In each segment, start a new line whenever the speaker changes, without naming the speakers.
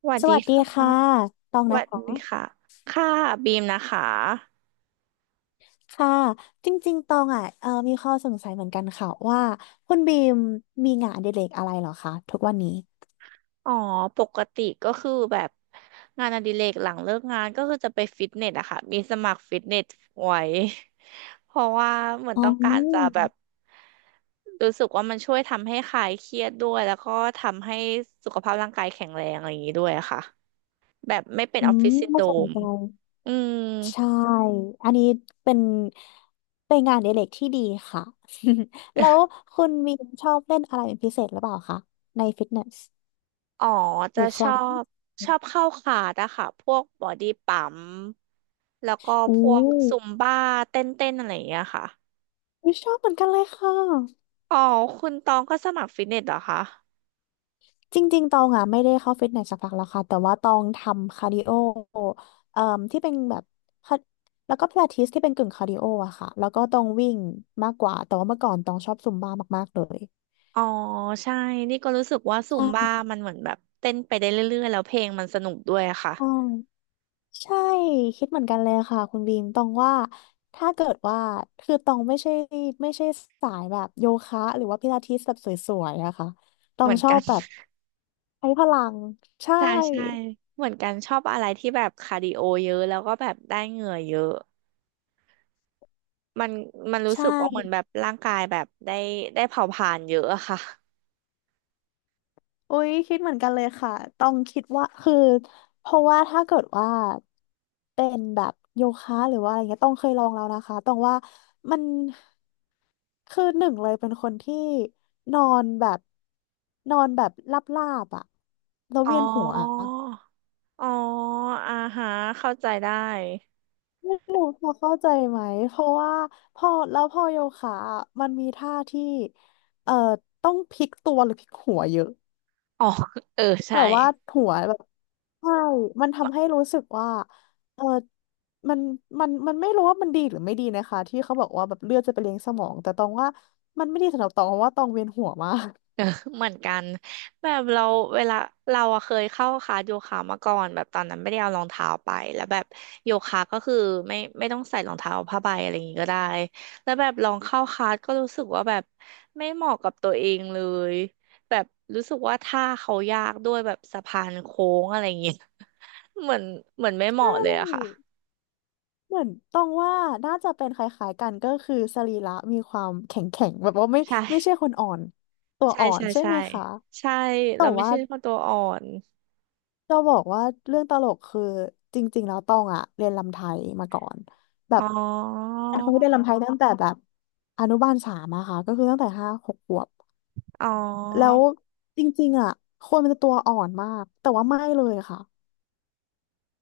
สวัส
ส
ดี
วัสดี
ค่ะ
ค่ะ ตอง
ส
นะ
วัสดี
คะ
ค่ะค่ะบีมนะคะ
ค่ะจริงๆ ตองอ่ะมีข้อสงสัยเหมือนกันค่ะว่าคุณบีมมีงานอดิเรกอะไรเหรอคะทุกวันนี้
อ๋อปกติก็คือแบบงานอดิเรกหลังเลิกงานก็คือจะไปฟิตเนสอะค่ะมีสมัครฟิตเนสไว้ เพราะว่าเหมือน
อ๋
ต้องการจะ
อ
แบบรู้สึกว่ามันช่วยทำให้คลายเครียดด้วยแล้วก็ทำให้สุขภาพร่างกายแข็งแรงอะไรอย่างนี้ด้วยอะค่ะแบบไม่เป็น
อื
ออฟฟิ
ม
ศซินโด
น่า
ร
สน
ม
ใจ
อืม
ใช่ อันนี้เป็นเป็นงานอดิเรกที่ดีค่ะ แล้วคุณบีมชอบเล่นอะไรเป็นพิเศษหรือเปล่าคะในฟิตเนส
อ๋อ
ห
จะ
รือคลับ
บชอบเข้าคลาสอะค่ะพวกบอดี้ปั๊มแล้วก็
อู้
พวกซุมบ้าเต้นเต้นอะไรอย่างเงี้ยค่ะ
ไม่ชอบเหมือนกันเลยค่ะ
อ๋อคุณตองก็สมัครฟิตเนสเหรอคะ
จริงๆ ตองอ่ะไม่ได้เข้าฟิตเนสสักพักแล้วค่ะแต่ว่าตองทำคาร์ดิโอเอ่มที่เป็นแบบคาร์แล้วก็พิลาทิสที่เป็นกึ่งคาร์ดิโออะค่ะแล้วก็ตองวิ่งมากกว่าแต่ว่าเมื่อก่อนตองชอบซุมบ้ามากๆเลย
อ๋อใช่นี่ก็รู้สึกว่าซุมบ้า
ใช่
มันเหมือนแบบเต้นไปได้เรื่อยๆแล้วเพลงมันสนุกด้วยอะค่ะ
ใช่ใช่คิดเหมือนกันเลยค่ะคุณบีมตองว่าถ้าเกิดว่าคือตองไม่ใช่สายแบบโยคะหรือว่าพิลาทิสแบบสวยๆอะค่ะตอ
เห
ง
มือน
ชอ
กั
บ
น
แบบใช้พลังใช่
ใช่ใช่เหมือนกันชอบอะไรที่แบบคาร์ดิโอเยอะแล้วก็แบบได้เหงื่อเยอะมันมันรู้
ใช่
สึกว่าเหมือนแบบร่างกายแบบได้เผาผลาญเยอะอะค่ะ
อุ้ยคิดเหมือนกันเลยค่ะต้องคิดว่าคือเพราะว่าถ้าเกิดว่าเป็นแบบโยคะหรือว่าอะไรเงี้ยต้องเคยลองแล้วนะคะต้องว่ามันคือหนึ่งเลยเป็นคนที่นอนแบบนอนแบบลาบลาบอะแล้ว
อ๋อ
เวียนหัว
อ๋ออ่าฮะเข้าใจได้
ไม่รู้พอเข้าใจไหมเพราะว่าพอแล้วพอโยคะอะมันมีท่าที่เอ่อต้องพลิกตัวหรือพลิกหัวเยอะ
อ๋อ เออ
แต่
ใช่
ว่า หัวแบบใช่มันทำให้รู้สึกว่าเออมันมันไม่รู้ว่ามันดีหรือไม่ดีนะคะที่เขาบอกว่าแบบเลือดจะไปเลี้ยงสมองแต่ตองว่ามันไม่ดีสำหรับตองเพราะว่าตองเวียนหัวมาก
เออเหมือนกันแบบเราเวลาเราอะเคยเข้าคลาสโยคะมาก่อนแบบตอนนั้นไม่ได้เอารองเท้าไปแล้วแบบโยคะก็คือไม่ต้องใส่รองเท้าผ้าใบอะไรอย่างงี้ก็ได้แล้วแบบลองเข้าคลาสก็รู้สึกว่าแบบไม่เหมาะกับตัวเองเลย แบบรู้สึกว่าท่าเขายากด้วยแบบสะพานโค้งอะไรอย่างเงี้ย เหมือนเหมือนไม่
ใช
เหมาะเลยอะค่ะ
่เหมือนตองว่าน่าจะเป็นคล้ายๆกันก็คือสรีระมีความแข็งแข็งแบบว่าไม่
ใช่
ไม่ใช่คนอ่อนตัว
ใช่
อ่อน
ใช่
ใช่
ใช่
ไหมคะ
ใช่
แต่
เราไม่
ว่า
ใช่คนตัวอ่อน
จะบอกว่าเรื่องตลกคือจริงๆแล้วตองอะเรียนรำไทยมาก่อนแบ
อ๋อ
บเป็นคนที่เรียนรำไทยตั้งแต่แบบอนุบาล 3อะค่ะก็คือตั้งแต่5-6 ขวบ
อ๋อ
แล้วจริงๆอะคนมันจะตัวอ่อนมากแต่ว่าไม่เลยค่ะ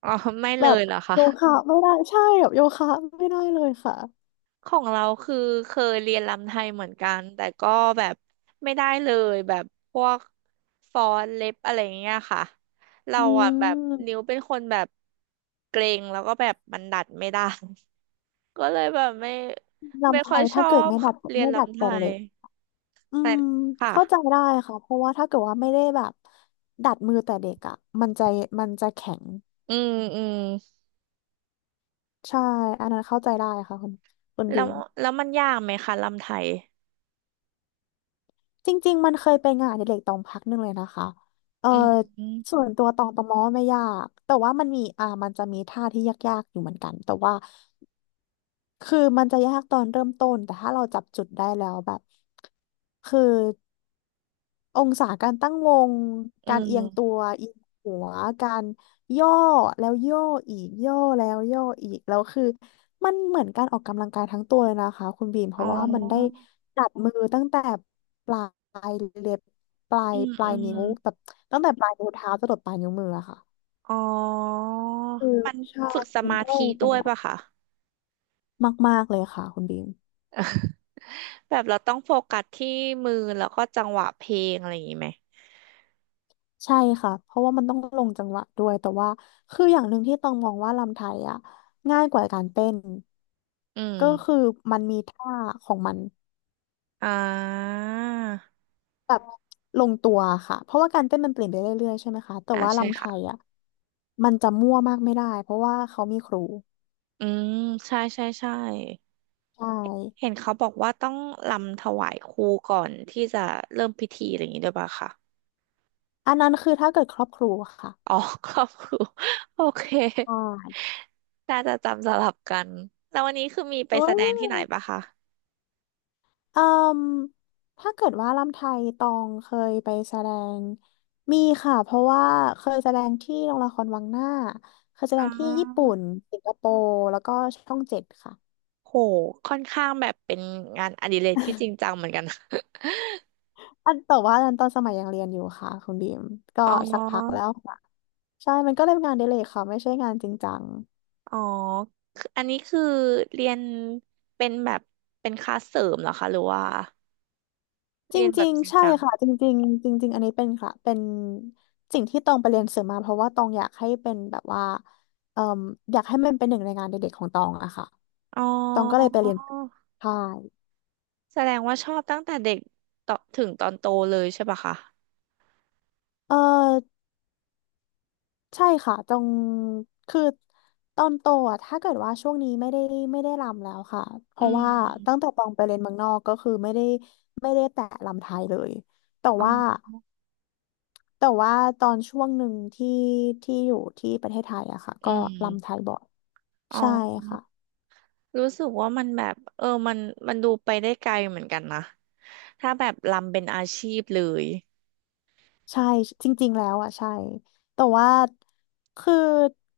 อ๋อไม่
แบ
เล
บ
ยเหรอคะ
โยคะไม่ได้ใช่แบบโยคะไม่ได้เลยค่ะ
ของเราคือเคยเรียนรำไทยเหมือนกันแต่ก็แบบไม่ได้เลยแบบพวกฟ้อนเล็บอะไรอย่างเงี้ยค่ะเรา
อื
อ่ะแบบ
ม
นิ้วเป็นคนแบบเกรงแล้วก็แบบมันดัดไม่ได้ ก็เลยแบบไม่
รำไท
ค่อย
ย
ช
ถ้า
อ
เกิด
บ
ไม่ดัด
เรียน
ไม่ดัด
รำไท
แต่เล็
ย
กอืม
ค่ะ
เข้าใจได้ค่ะเพราะว่าถ้าเกิดว่าไม่ได้แบบดัดมือแต่เด็กอ่ะมันจะมันจะแข็ง
อืมอืม
ใช่อันนั้นเข้าใจได้ค่ะคุณ
แล้
บิ
ว
ง
แล้วมันยากไหมคะรำไทย
จริงๆมันเคยเป็นงานอดิเรกตองพักหนึ่งเลยนะคะ เออ
อืมอืม
ส่วนตัวตองประมอไม่ยากแต่ว่ามันมีมันจะมีท่าที่ยากๆอยู่เหมือนกันแต่ว่าคือมันจะยากตอนเริ่มต้นแต่ถ้าเราจับจุดได้แล้วแบบคือ องศาการตั้งวงการเอียงตัวเอียงหัวการย่อแล้วย่ออีกย่อแล้วย่ออีกแล้วคือมันเหมือนการออกกำลังกายทั้งตัวเลยนะคะคุณบีมเพ
อ๋
ราะว่ามันได้
อ
จับมือตั้งแต่ปลายเล็บปลา
อื
ย
ม
ป
อื
ลาย
ม
นิ้วแบบตั้งแต่ปลายนิ้วเท้าจรดปลายนิ้วมืออะค่ะ
อ๋อ
คือ
มัน
ใช่
ฝึกส
มัน
มา
ก็เล
ธิ
ย
ด้
เป็น
วย
แบบ
ป่ะคะ
มากๆเลยค่ะคุณบีม
แบบเราต้องโฟกัสที่มือแล้วก็จังหวะเพลงอะไรอย่างนี้ไหม
ใช่ค่ะ เพราะว่ามันต้องลงจังหวะด้วย แต่ว่าคืออย่างหนึ่งที่ต้องมองว่ารำไทยอ่ะง่ายกว่าการเต้น
อื
ก็
ม
คือมันมีท่าของมัน
อ่า
แบบลงตัวค่ะ เพราะว่าการเต้นมันเปลี่ยนไปเรื่อยๆใช่ไหมคะ แต่
อ่า
ว่า
ใช่
รำไท
ค่ะ
ยอ่ะมันจะมั่วมากไม่ได้เพราะว่าเขามีครู
อืมใช่ใช่ใช่
ใช่
เห็นเขาบอกว่าต้องรำถวายครูก่อนที่จะเริ่มพิธีอะไรอย่างนี้ด้วยป่ะคะ
อันนั้นคือถ้าเกิดครอบครูอค่ะ
อ๋อครอบครูโอเค
ใช่
น่าจะจำสลับกัน แล้ววันนี้คือมีไปแสดงที่ไหนป่ะคะ
เอ่มถ้าเกิดว่าลำไทยตองเคยไปแสดงมีค่ะเพราะว่าเคยแสดงที่โรงละครวังหน้าเคยแสด
อ๋
งที่ญี่ปุ่
อ
นสิงคโปร์แล้วก็ช่อง 7ค่ะ
โห ค่อนข้างแบบเป็นงานอดิเรกที่จริงจังเหมือนกันนะ
อันแต่ว่าอันนั้นตอนสมัยยังเรียนอยู่ค่ะคุณบีมก็
อ๋
สักพักแล้
อ
วค่ะใช่มันก็เลยเป็นงานอดิเรกค่ะไม่ใช่งานจริงจัง
อ๋อคืออันนี้คือเรียนเป็นแบบเป็นคลาสเสริมเหรอคะหรือว่า
จ
เรียนแบ
ริ
บ
ง
จริง
ๆใช่
จัง
ค่ะจริงๆจริงๆอันนี้เป็นค่ะเป็นสิ่งที่ตองไปเรียนเสริมมาเพราะว่าตองอยากให้เป็นแบบว่าเอ่มอยากให้มันเป็นหนึ่งในงานอดิเรกของตองอะค่ะ
อ๋อ
ตองก็เลยไปเรียนใช่
แสดงว่าชอบตั้งแต่เด็กต่อถึงตอนโตเลยใช่ปะคะ
เออใช่ค่ะตองคือตอนโตอ่ะถ้าเกิดว่าช่วงนี้ไม่ได้รำแล้วค่ะเพ
อื
ราะว่าตั้ง
ม
แต่ตองไปเรียนเมืองนอกก็คือไม่ได้แตะรำไทยเลยแต่
อ๋
ว่า
อ
แต่ว่าตอนช่วงหนึ่งที่อยู่ที่ประเทศไทยอะค่ะ
อื
ก็รำไท
ม
ยบ่อย
อ๋
ใช่ค่ะ
อรู้สึกว่ามันแบบเออมันมันดูไปได้ไกลเหมือนกันนะถ้าแบบรำเป็นอาชีพเลย
ใช่จริงๆแล้วอ่ะใช่แต่ว่าคือ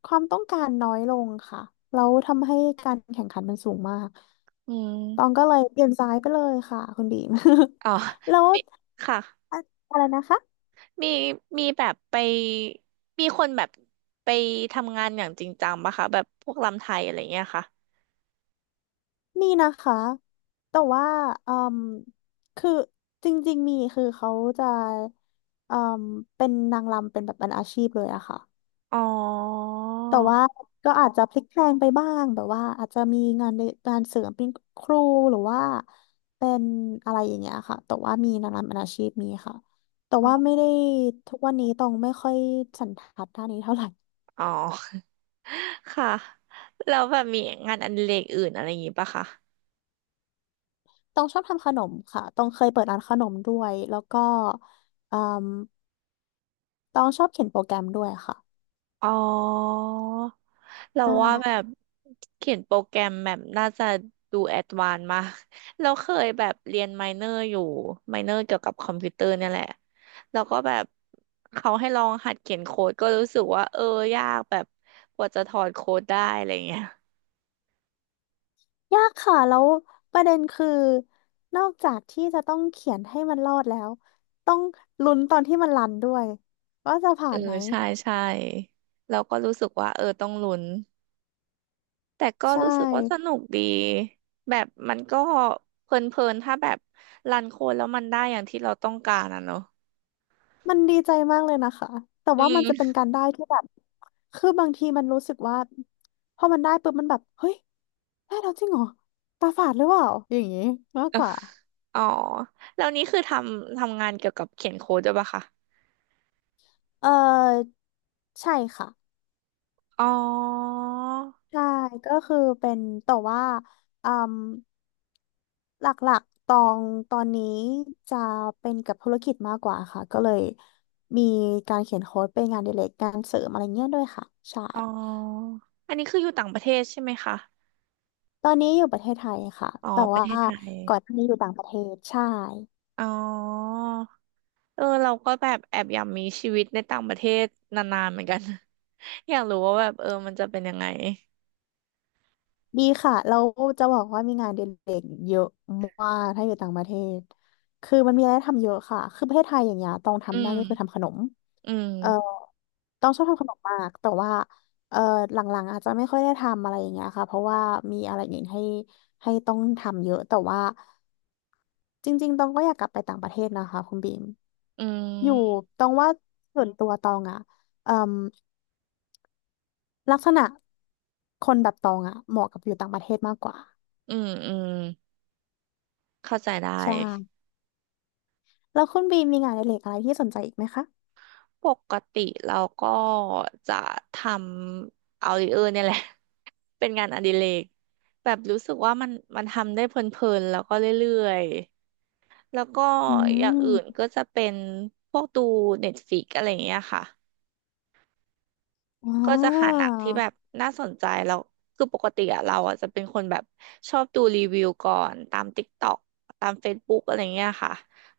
ความต้องการน้อยลงค่ะแล้วทำให้การแข่งขันมันสูงมาก
อื
ตอง
ม
ก็เลยเปลี่ยนสายไปเลยค่ะคุณบีม
อ๋อ
แล้ว
มีค่ะ
อะไรนะคะ
มีมีแบบไปมีคนแบบไปทำงานอย่างจริงจังปะคะแบบพวกรำไทยอะไรเงี้ยค่ะ
มีนะคะแต่ว่าอืมคือจริงๆมีคือเขาจะอืมเป็นนางรำเป็นแบบเป็นอาชีพเลยอะค่ะ
อ๋อ
แต่ว่าก็อาจจะพลิกแพลงไปบ้างแบบว่าอาจจะมีงานเสริมเป็นครูหรือว่าเป็นอะไรอย่างเงี้ยค่ะแต่ว่ามีงานเป็นอาชีพมีค่ะแต่
อ๋
ว่าไม่
อ
ได้ทุกวันนี้ต้องไม่ค่อยสันทัดด้านนี้เท่าไหร่
ค่ะ แล้วแบบมีงานอดิเรกอื่นอะไรอย่างงี้ปะคะ
ต้องชอบทำขนมค่ะต้องเคยเปิดร้านขนมด้วยแล้วก็เอ่มต้องชอบเขียนโปรแกรมด้วยค่ะ
อ๋อ เรา
ใช่
ว่าแบบเขียนโปรแกรมแบบน่าจะดูแอดวานซ์มากเราเคยแบบเรียนไมเนอร์อยู่ไมเนอร์เกี่ยวกับคอมพิวเตอร์เนี่ยแหละแล้วก็แบบเขาให้ลองหัดเขียนโค้ดก็รู้สึกว่าเออยากแบบกว่าจะถอดโค้ดได้อะไรเงี้ย
ยากค่ะแล้วประเด็นคือนอกจากที่จะต้องเขียนให้มันรอดแล้วต้องลุ้นตอนที่มันรันด้วยว่าจะผ่า
เออ
นไหม
ใช่ใช่เราก็รู้สึกว่าเออต้องลุ้นแต่ก็
ใช่
รู้สึกว่าสนุกดีแบบมันก็เพลินๆถ้าแบบรันโค้ดแล้วมันได้อย่างที่เราต้องการอ่ะเนอะ
มันดีใจมากเลยนะคะแต่
อื
ว่ามันจะ
ม
เป็นการได้ที่แบบคือบางทีมันรู้สึกว่าพอมันได้ปุ๊บมันแบบเฮ้ยได้แล้วจริงเหรอตาฝาดหรือเปล่าอย่างนี้มากกว่า
อ๋อแล้วนี้คือทำงานเกี่ยวกับเขียนโค้ดด้วยปะคะ
เออใช่ค่ะ
อ๋อ
ใช่ก็คือเป็นแต่ว่าอืม หลักๆตอนนี้จะเป็นกับธุรกิจมากกว่าค่ะก็เลยมีการเขียนโค้ดเป็นงานอดิเรกการเสริมอะไรเงี้ยด้วยค่ะใช่
อ๋ออันนี้คืออยู่ต่างประเทศใช่ไหมคะ
ตอนนี้อยู่ประเทศไทยค่ะ
อ๋อ
แต่
ประ
ว่า
เทศไทย
ก่อนหน้านี้อยู่ต่างประเทศใช่
อ๋อเออเราก็แบบแอบอยากมีชีวิตในต่างประเทศนานๆเหมือนกัน อยากรู้ว่าแบบเออมันจะเป็นยังไง
ดีค่ะเราจะบอกว่ามีงานเด็กๆเยอะมากถ้าอยู่ต่างประเทศคือมันมีอะไรให้ทำเยอะค่ะคือประเทศไทยอย่างเงี้ยต้อง
อื
ทำได้ก็
ม
คือทำขนม
อื
เอ่อ
ม
ต้องชอบทำขนมมากแต่ว่าเอ่อหลังๆอาจจะไม่ค่อยได้ทำอะไรอย่างเงี้ยค่ะเพราะว่ามีอะไรอื่นให้ต้องทำเยอะแต่ว่าจริงๆต้องก็อยากกลับไปต่างประเทศนะคะคุณบีม
อื
อยู่
ม
ตองว่าส่วนตัวตองอะเอ่มลักษณะคนแบบตองอะเหมาะกับอยู่ต่างประเทศมากกว่า
อืมอืมเข้าใจได้
ใช่ แล้วคุณบีมมีงานอดิเรกอะไรที่สนใจอีกไหมคะ
ปกติเราก็จะทำเอาดิเออร์เนี่ยแหละ เป็นงานอดิเรกแบบรู้สึกว่ามันมันทำได้เพลินๆแล้วก็เรื่อยๆแล้วก็
อื
อย่างอื่น
ม
ก็จะเป็นพวกดูเน็ตฟ i ิกอะไรอย่างเงี้ยค่ะ
ว้
ก็จะหาหนั
า
งที่แบบน่าสนใจแล้วคือปกติอะเราอะจะเป็นคนแบบชอบดูรีวิวก่อนตาม TikTok ตาม Facebook อะไรเงี้ยค่ะ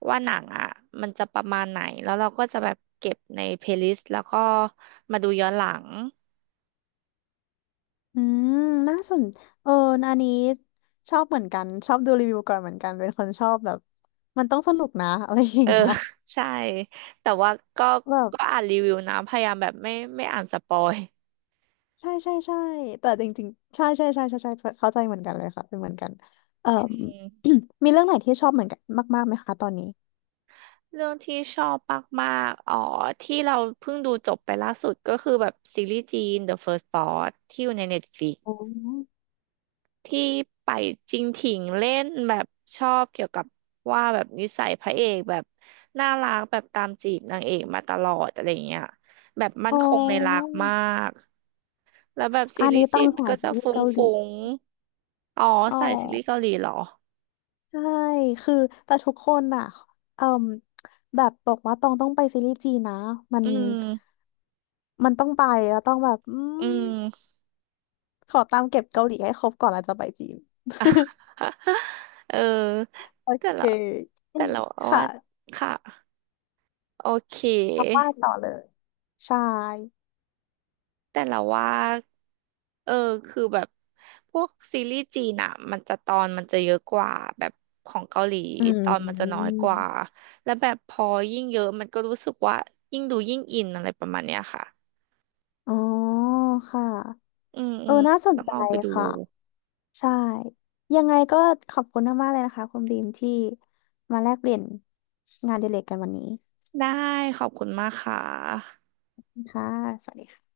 ว่าหนังอะมันจะประมาณไหนแล้วเราก็จะแบบเก็บในเพลย์ลิสต์แล้วก็มาดูย้อนหลัง
อืมน่าสนเอออันนี้ชอบเหมือนกัน ชอบดูรีวิวก่อนเหมือนกัน เป็นคนชอบแบบ มันต้องสนุกนะ อะไรอย่า
เอ
ง
อ
เงี้ย
ใช่แต่ว่าก็
แบบ
ก็อ่านรีวิวนะพยายามแบบไม่อ่านสปอย
ใช่ใช่ใช่ แต่จริงๆใช่ใช่ใช่ใช่ใช่เข้าใจเหมือนกันเลยค่ะเป็นเหมือนกันเอ่อ
อืม
มีเรื่องไหนที่ชอบเหมือนกันมากๆไหมคะตอนนี้
เรื่องที่ชอบมากๆอ๋อที่เราเพิ่งดูจบไปล่าสุดก็คือแบบซีรีส์จีน The First Spot ที่อยู่ใน Netflix
อ๋อ
ที่ไปจริงถิงเล่นแบบชอบเกี่ยวกับว่าแบบนิสัยพระเอกแบบน่ารักแบบตามจีบนางเอกมาตลอดอะไรเงี้ยแบบมั่
อ๋
น
อ
คงในรักมากแล้วแบบซี
อัน
รี
นี้
ส์
ต้
จี
อง
นมัน
สาย
ก็
ซี
จะ
รีส์
ฟุ้ง
เกาหลี
ฟุงอ๋อ
อ๋อ
ใส่ซีรีส์เกาหลีเหรอ
ใช่คือแต่ทุกคนอ่ะเอ่มแบบบอกว่าต้องไปซีรีส์จีนนะมัน
อืม
มันต้องไปแล้วต้องแบบอื
อื
ม
ม
ขอตามเก็บเกาหลีให้ครบก่อนแล้วจะไปจีน
เออ
โอ
แต่
เค
ละแต่เราว่า
ค่ะ
ค่ะโอเค
เอาว่าต่อเลย ใช่
แต่เราว่าเออคือแบบพวกซีรีส์จีนอะมันจะตอนมันจะเยอะกว่าแบบของเกาหลี
อื
ตอนมันจะน้อย
ม
กว่าแล้วแบบพอยิ่งเยอะมันก็รู้สึกว่ายิ่งดูยิ่งอินอะไรประมาณเนี้ยค่ะ
อ๋อค่ะ
อืมอื
เออ
ม
น่าสน
ต้อง
ใจ
ลองไปดู
ค่ะ ใช่ ยังไงก็ขอบคุณมากๆเลยนะคะคุณบีมที่มาแลกเปลี่ยนงานอดิเรกกันวันนี้
ได้ขอบคุณมากค่ะ
ค่ะสวัสดีค่ะ